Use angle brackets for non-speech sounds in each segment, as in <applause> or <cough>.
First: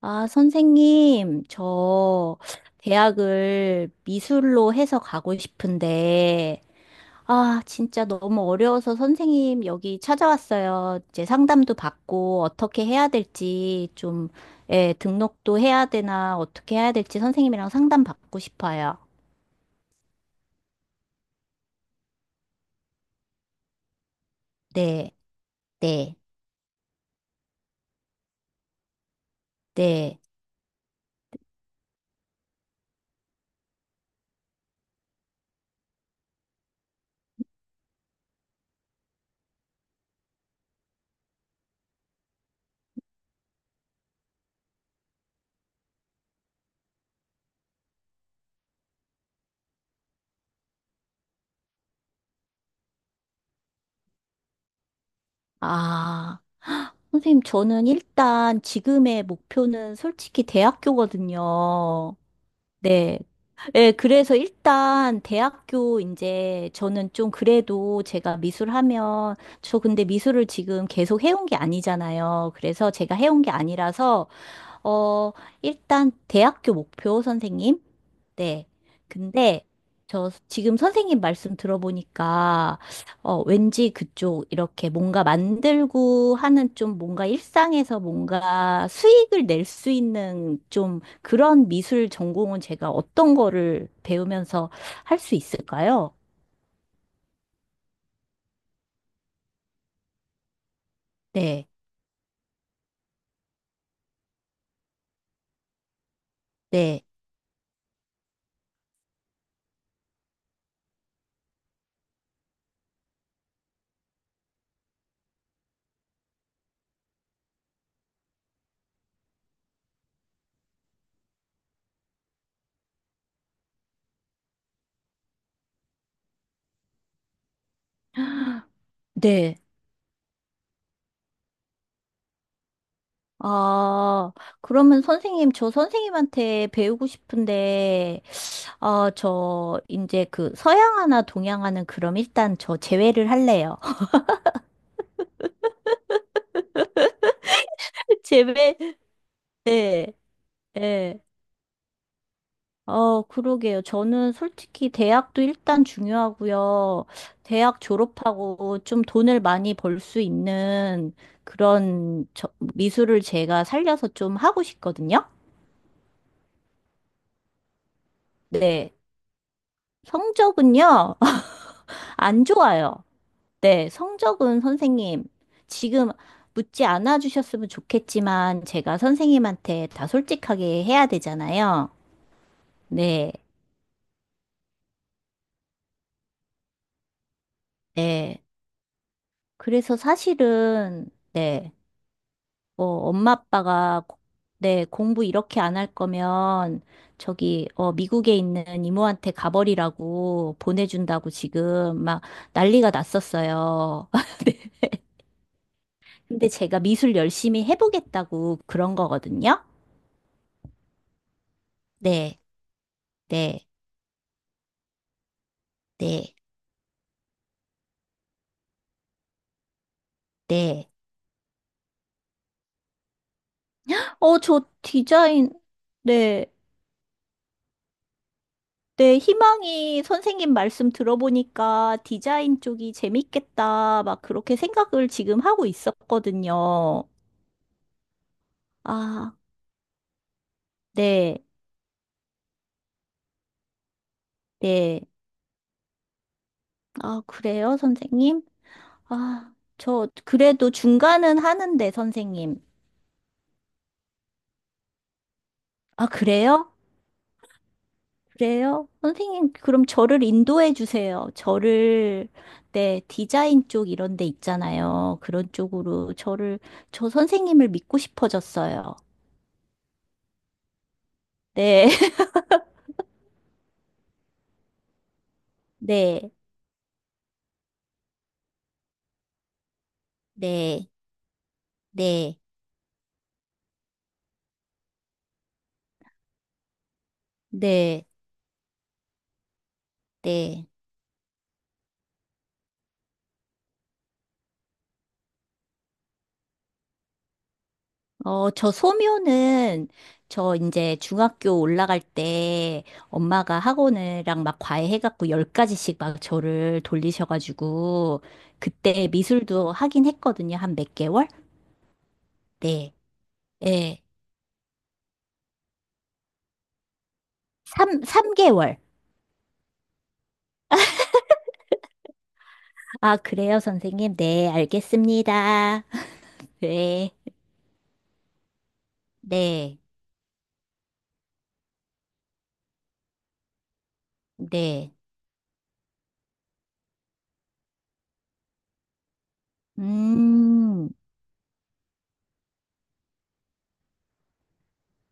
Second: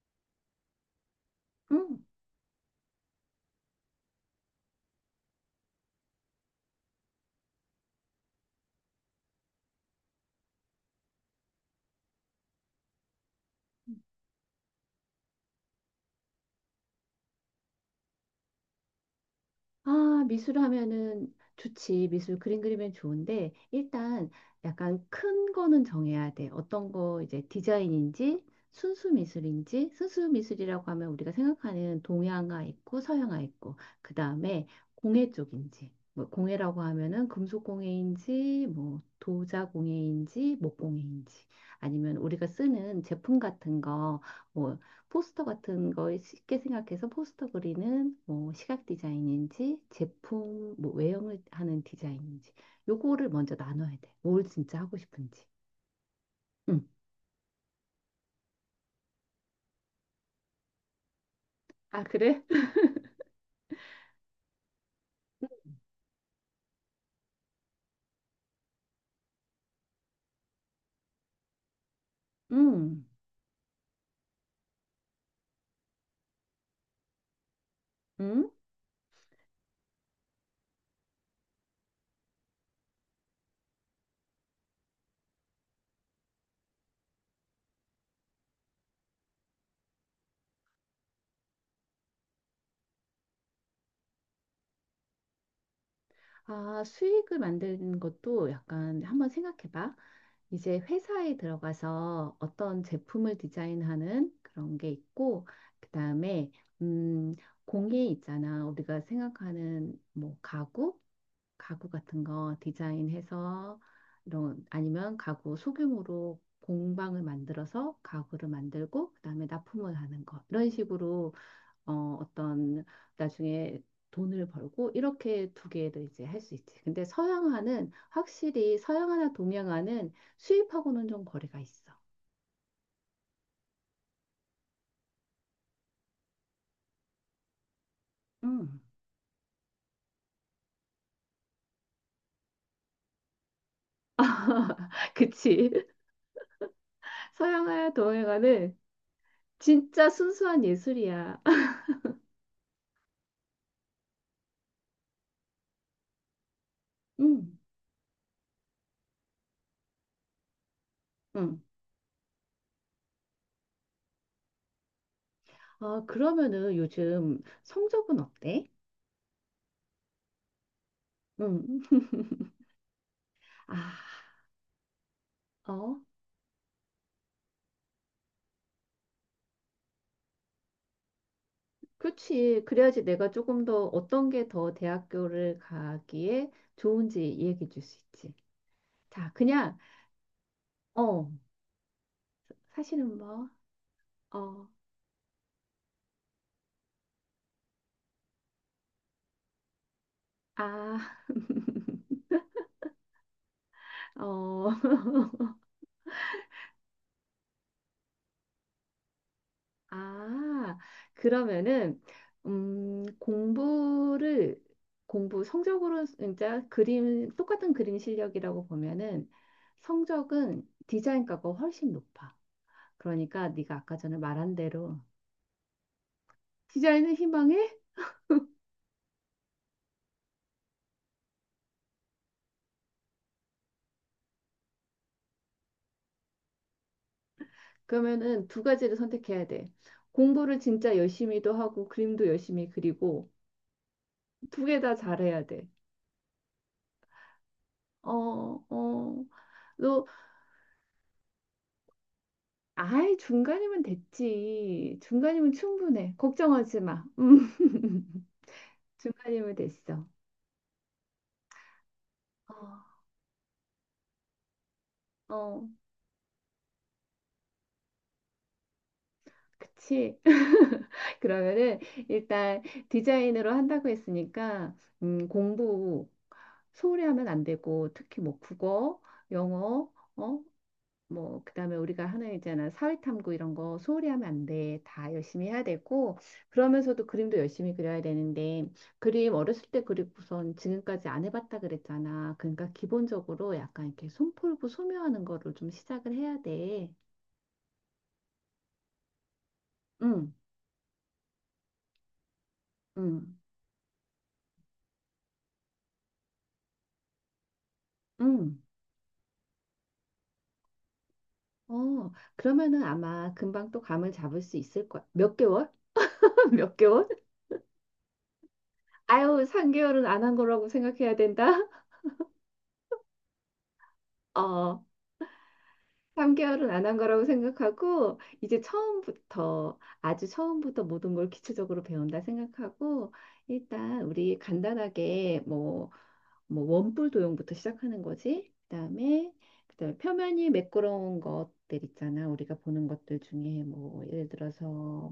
아, 선생님, 응. 저 대학을 미술로 해서 가고 싶은데, 아, 진짜 너무 어려워서 선생님 여기 찾아왔어요. 이제 상담도 받고 어떻게 해야 될지 좀, 예, 등록도 해야 되나 어떻게 해야 될지 선생님이랑 상담 받고 싶어요. 아, 미술 하면은 좋지. 미술 그림 그리면 좋은데 일단 약간 네, 큰 거는 네, 정해야 돼. 어떤 거 이제 디자인인지 순수 미술인지 네. 순수 미술이라고 하면 우리가 생각하는 동양화 있고 서양화 있고 그다음에 공예 쪽인지 뭐 공예라고 하면은 금속 공예인지 뭐 도자 공예인지 목 공예인지 아니면 우리가 쓰는 제품 같은 거뭐 포스터 같은 걸 쉽게 생각해서 포스터 그리는 뭐 시각 디자인인지 제품 뭐 외형을 하는 디자인인지 요거를 먼저 나눠야 돼. 뭘 진짜 하고 싶은지. 아, 응. 선생님, 저는 일단 지금의 목표는 솔직히 아, 대학교거든요. 그래? 네. 예, 그래서 일단 대학교 이제 저는 좀 그래도 제가 미술하면 저 근데 미술을 지금 계속 해온 게 아니잖아요. 그래서 응. 제가 해온 게 아니라서 어 일단 대학교 목표 선생님 응. 네. 근데 저 지금 선생님 말씀 들어보니까 왠지 그쪽 이렇게 뭔가 만들고 하는 좀 뭔가 일상에서 뭔가 수익을 낼 수 있는 좀 그런 미술 전공은 제가 어떤 거를 배우면서 할 수 있을까요? 아, 수익을 만드는 것도 약간 한번 생각해봐. 이제 회사에 네. 들어가서 어떤 제품을 디자인하는 그런 게 있고, 그 다음에, 네. 음, 공예 있잖아. 우리가 생각하는 뭐 가구, 가구 같은 거 디자인해서 이런 아니면 가구 소규모로 공방을 만들어서 가구를 만들고 그다음에 납품을 하는 것 이런 식으로 어, 어떤 나중에 돈을 벌고 이렇게 두 개를 이제 할 수 있지. 근데 서양화는 확실히 서양화나 네. 동양화는 수입하고는 좀 거리가 있어. 아, 그러면 선생님, 저 선생님한테 배우고 싶은데 음. 저, 이제 그, 서양 하나, 동양 하는 그럼 일단 저 제외를 할래요. <laughs> 그치. 서양화야 <laughs> 동양화는 제외? 진짜 네, 순수한 네. 예술이야. <laughs> 어, 그러게요. 저는 솔직히 대학도 일단 중요하고요. 응, 대학 졸업하고 좀 돈을 많이 벌 수 있는 응. 그런 저, 미술을 제가 살려서 좀 하고 싶거든요. 아, 그러면은 요즘 성적은 어때? 네. 성적은요, 응. <laughs> 안 좋아요. 아, 네, 성적은 선생님, 어, 지금 묻지 않아 주셨으면 좋겠지만, 제가 선생님한테 다 솔직하게 해야 되잖아요. 그치. 그래야지 내가 네, 조금 더 어떤 게 더 대학교를 가기에 좋은지 얘기해 줄 수 있지. 네. 자, 그냥, 그래서 사실은, 어, 네, 사실은 엄마 뭐, 아빠가, 어, 네, 공부 이렇게 안 할 거면, 저기, 미국에 있는 이모한테 가버리라고 아, 보내준다고 지금 막 난리가 났었어요. <laughs> 어, <laughs> 근데 제가 미술 열심히 해보겠다고 그런 거거든요. 아, 그러면은, 네, 음, 네, 공부를, 공부 성적으로 네, 진짜 그림, 똑같은 그림 실력이라고 보면은 성적은 네. 디자인과가 훨씬 높아. 그러니까 네가 아까 전에 말한 저 대로 디자인, 네. 디자인을 희망해? 네, 희망이 선생님 말씀 들어보니까 디자인 쪽이 재밌겠다, 막 그렇게 생각을 지금 하고 있었거든요. 그러면은 두 가지를 아, 선택해야 돼. 공부를 진짜 네, 열심히도 하고 그림도 열심히 그리고 두 개 다 네. 잘해야 돼. 아, 그래요, 선생님? 어, 어. 아, 너 저 그래도 중간은 하는데, 선생님. 아예 중간이면 됐지. 중간이면 아, 충분해. 그래요? 걱정하지 마. 음. <laughs> 그래요? 선생님, 중간이면 그럼 됐어. 저를 인도해 주세요. 저를, 어, 네, 디자인 쪽 이런 데 있잖아요. 그런 어. 쪽으로 저를, 저 선생님을 믿고 싶어졌어요. 그치? <laughs> 그러면은 네, <laughs> 일단 디자인으로 한다고 했으니까 공부 네, 소홀히 하면 안 되고 특히 뭐 국어, 영어, 어? 네, 뭐 그다음에 우리가 하는 네, 있잖아 사회탐구 이런 거 소홀히 하면 안 돼. 다 열심히 해야 되고 그러면서도 그림도 열심히 그려야 네, 되는데 그림 어렸을 때 그리고선 네. 지금까지 안 해봤다 그랬잖아. 그러니까 기본적으로 약간 이렇게 손 풀고 소묘하는 거를 좀 시작을 해야 돼. 저 소묘는 응, 저 이제 중학교 올라갈 때 응, 엄마가 학원이랑 막 과외해갖고 10가지씩 막 저를 돌리셔가지고 응. 그때 미술도 하긴 했거든요. 한 몇 개월? 어, 그러면은 네. 아마 금방 또 예. 감을 잡을 수 있을 거야. 몇 개월? <laughs> 몇 개월? 삼개월 아유, 3개월은 안 한 거라고 생각해야 된다. 아, 그래요, 선생님. 네, 어, 알겠습니다. <laughs> 3개월은 안 한 네, 거라고 생각하고, 이제 처음부터, 네, 아주 처음부터 모든 걸 기초적으로 배운다 생각하고, 일단 우리 네. 간단하게 뭐, 원뿔 도형부터 시작하는 거지. 그다음에 표면이 음, 매끄러운 것들 있잖아. 우리가 보는 것들 중에 뭐, 예를 들어서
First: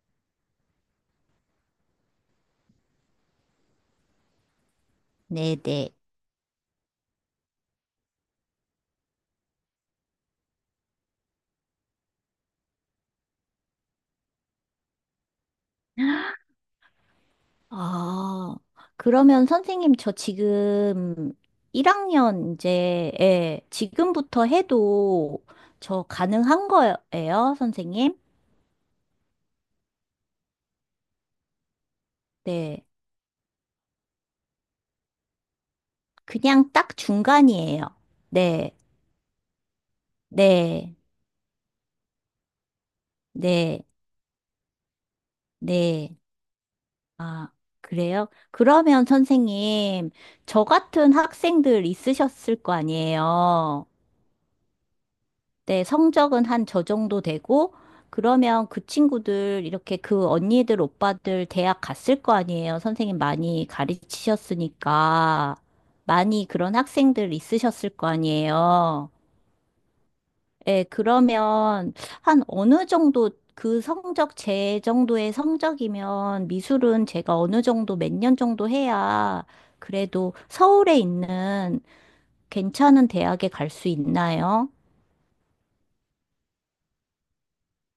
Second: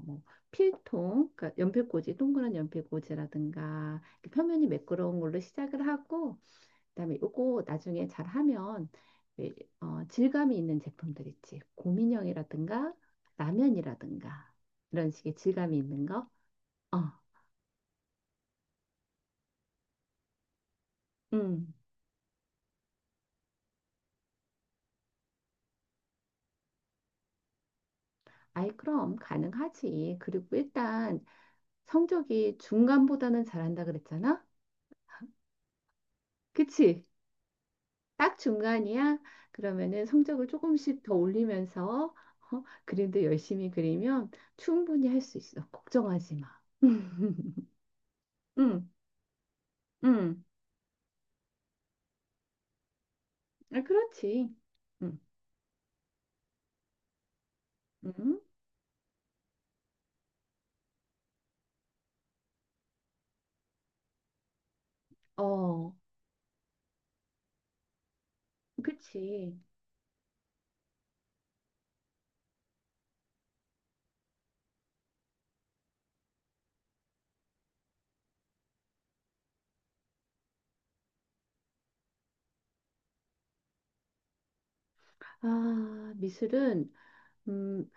뭐, 필통, 그러니까 연필꽂이, 동그란 연필꽂이라든가, 이렇게 표면이 매끄러운 걸로 네, 시작을 네. 하고, 그다음에 요거 나중에 잘 하면 왜, 질감이 있는 제품들 있지. 곰인형이라든가 라면이라든가 이런 식의 질감이 있는 거. 어, 아, 그러면 선생님, 저 지금 음. 1학년 이제, 예, 지금부터 해도 저 가능한 거예요, 선생님? 아이 그럼 가능하지. 그리고 일단 성적이 네. 중간보다는 잘한다 그랬잖아. 그냥 딱 그치? 중간이에요. 딱 네, 중간이야. 그러면은 성적을 네, 조금씩 더 올리면서 그림도 열심히 네, 그리면 충분히 할 수 있어. 네. 걱정하지 마. 아, <laughs> 그래요? 응, 그러면 선생님, 응, 저 같은 학생들 있으셨을 거 아, 아니에요? 그렇지. 응. 네, 성적은 한 저 정도 되고, 음? 그러면 그 친구들, 이렇게 그 언니들, 오빠들 대학 갔을 거 아니에요? 선생님 많이 가르치셨으니까. 어, 많이 그런 학생들 있으셨을 거 아니에요? 그치. 예, 그러면 한 어느 정도 그 성적 제 정도의 성적이면 미술은 제가 어느 정도 몇 년 정도 해야 그래도 서울에 있는 괜찮은 대학에 갈 수 있나요? 아, 미술은, 음,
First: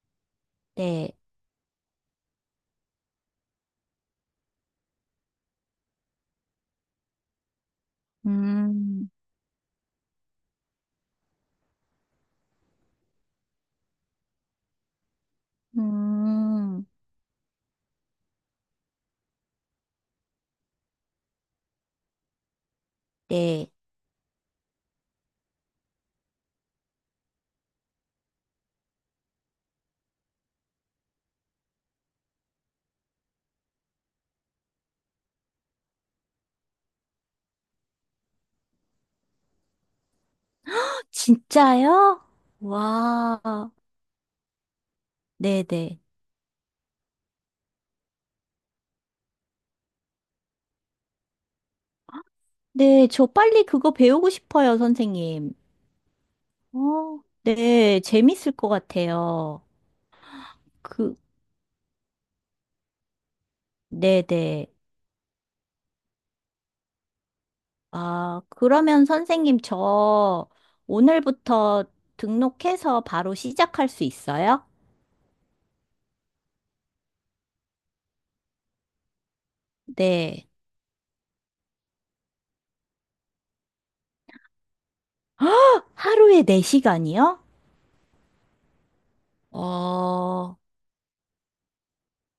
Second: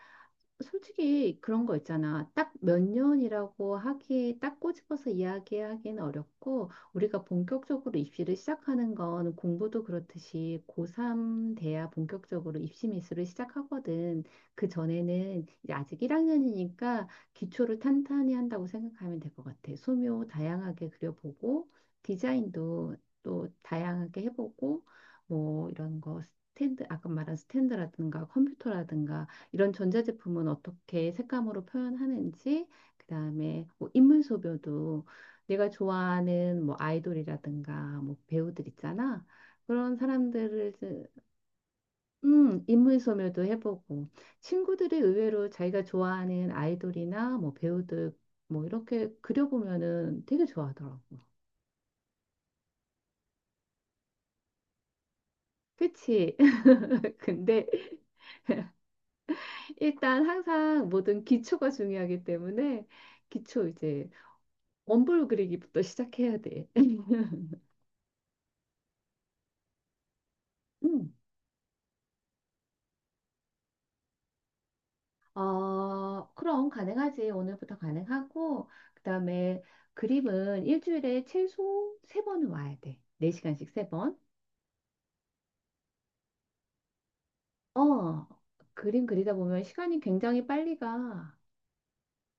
네. 솔직히 그런 거 있잖아. 딱 몇 년이라고 하기, 딱 꼬집어서 이야기하기는 어렵고, 우리가 본격적으로 입시를 시작하는 음, 건 공부도 그렇듯이 고3 돼야 본격적으로 입시 미술을 시작하거든. 그 전에는 이제 아직 음, 1학년이니까 기초를 탄탄히 한다고 생각하면 될 것 같아. 소묘 다양하게 그려보고, 디자인도 또 네. 다양하게 해보고, 뭐 이런 거 스탠드, 아까 말한 스탠드라든가 컴퓨터라든가 이런 전자제품은 어떻게 색감으로 표현하는지, 그다음에 뭐 인물 소묘도 내가 좋아하는 뭐 아이돌이라든가 뭐 배우들 있잖아. 그런 사람들을 이제, 진짜요? 인물 소묘도 와. 해보고 친구들이 의외로 자기가 네네. 좋아하는 아이돌이나 뭐 배우들 뭐 이렇게 그려보면은 되게 좋아하더라고. 네, 저 빨리 그거 배우고 싶어요, 선생님. 그치? <laughs> 어, 근데 네, 재밌을 것 같아요. 일단 항상 그, 모든 기초가 중요하기 때문에 기초 이제 네네. 원본 그리기부터 시작해야 돼. <laughs> 아, 그러면 선생님, 저 음, 오늘부터 등록해서 바로 시작할 수 있어요? 어, 그럼 가능하지. 오늘부터 가능하고, 그다음에 네. 그림은 일주일에 최소 세번은 와야 돼. 네시간씩세번 <gasps> 하루에 4시간이요? 어, 그림 그리다 보면 시간이 굉장히 어, 빨리 가.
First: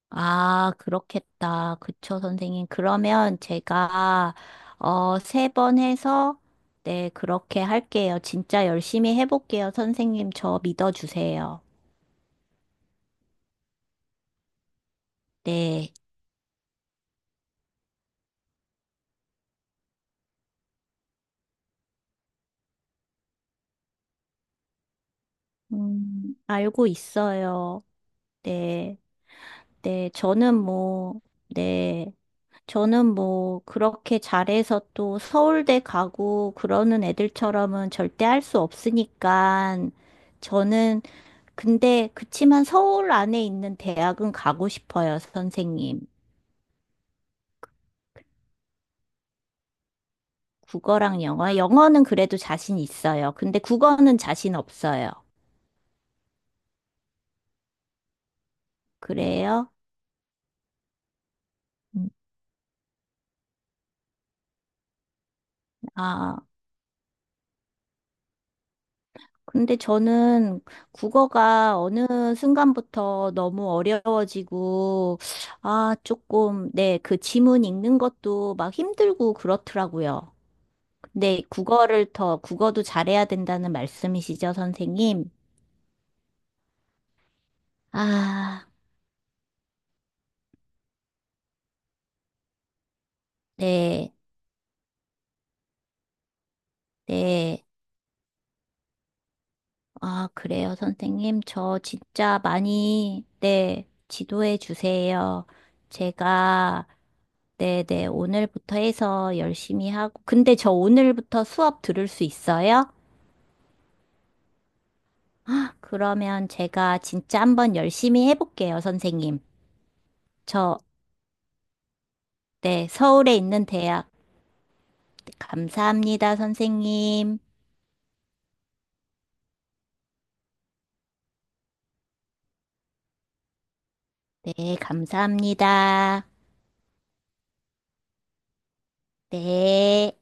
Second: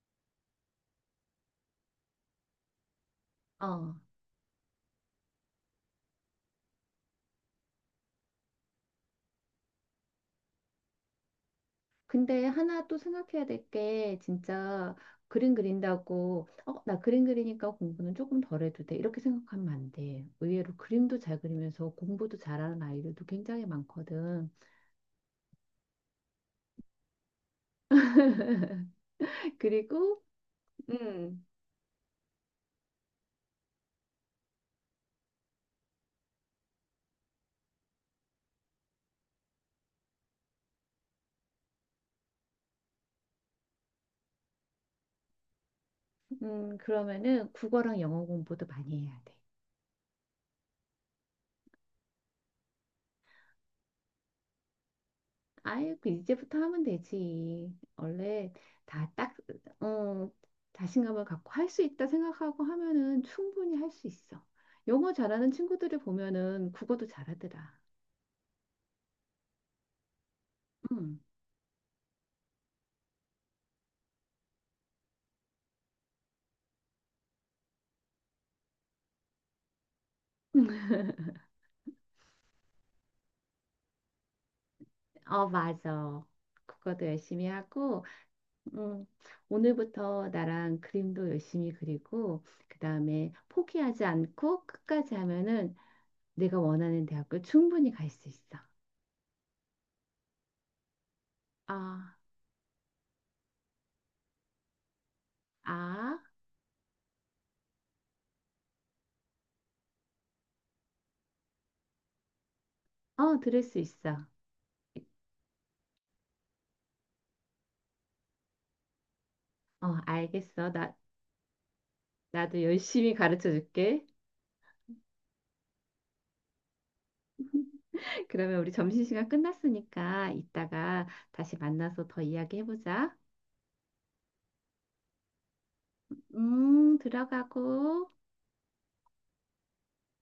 아, 그렇겠다. 그쵸, 선생님. 그러면 어, 제가, 3번 해서, 네, 그렇게 할게요. 진짜 열심히 해볼게요. 선생님, 저 믿어주세요. 근데 하나 또 생각해야 될 게, 진짜 그림 네. 그린다고, 어, 나 그림 그리니까 공부는 조금 덜 해도 돼. 이렇게 생각하면 안 돼. 의외로 그림도 잘 그리면서 공부도 잘하는 아이들도 굉장히 많거든. 알고 있어요. 네. <laughs> 네, 그리고, 저는 뭐, 음. 네. 저는 뭐 그렇게 잘해서 또 서울대 가고 그러는 애들처럼은 절대 할 수 없으니까 저는 근데 그치만 서울 안에 있는 대학은 가고 싶어요, 선생님. 그러면은 국어랑 영어 공부도 많이 해야 돼. 국어랑 영어. 영어는 그래도 자신 있어요. 근데 국어는 자신 없어요. 아유, 그 이제부터 하면 되지. 원래 다 딱, 그래요? 어, 자신감을 갖고 할 수 있다 음, 생각하고 하면은 충분히 할 수 있어. 영어 잘하는 친구들을 아. 보면은 국어도 잘하더라. 근데 저는 음, 국어가 어느 순간부터 너무 어려워지고, 아, 조금, 네, 그 지문 읽는 것도 막 힘들고 그렇더라고요. 근데 국어를 더, 국어도 잘해야 된다는 말씀이시죠, 선생님? 어, 맞아. 국어도 열심히 하고, 아, 음, 오늘부터 나랑 그림도 열심히 그리고, 그 다음에 포기하지 네, 않고 끝까지 하면은 내가 원하는 대학교 네. 충분히 갈 수 있어. 아, 그래요, 선생님. 저 아. 진짜 많이, 네, 지도해 주세요. 아, 제가, 네네, 오늘부터 해서 열심히 하고. 근데 저 오늘부터 수업 들을 수 있어요? 어, 들을 수 있어. 어, 아, 그러면 제가 진짜 한번 열심히 해볼게요, 선생님. 알겠어. 저, 나도 네, 열심히 서울에 가르쳐 있는 줄게. 대학. 네, 감사합니다, 선생님. <laughs> 그러면 우리 점심시간 끝났으니까 이따가 다시 만나서 더 이야기해보자. 네, 감사합니다. 들어가고. 네.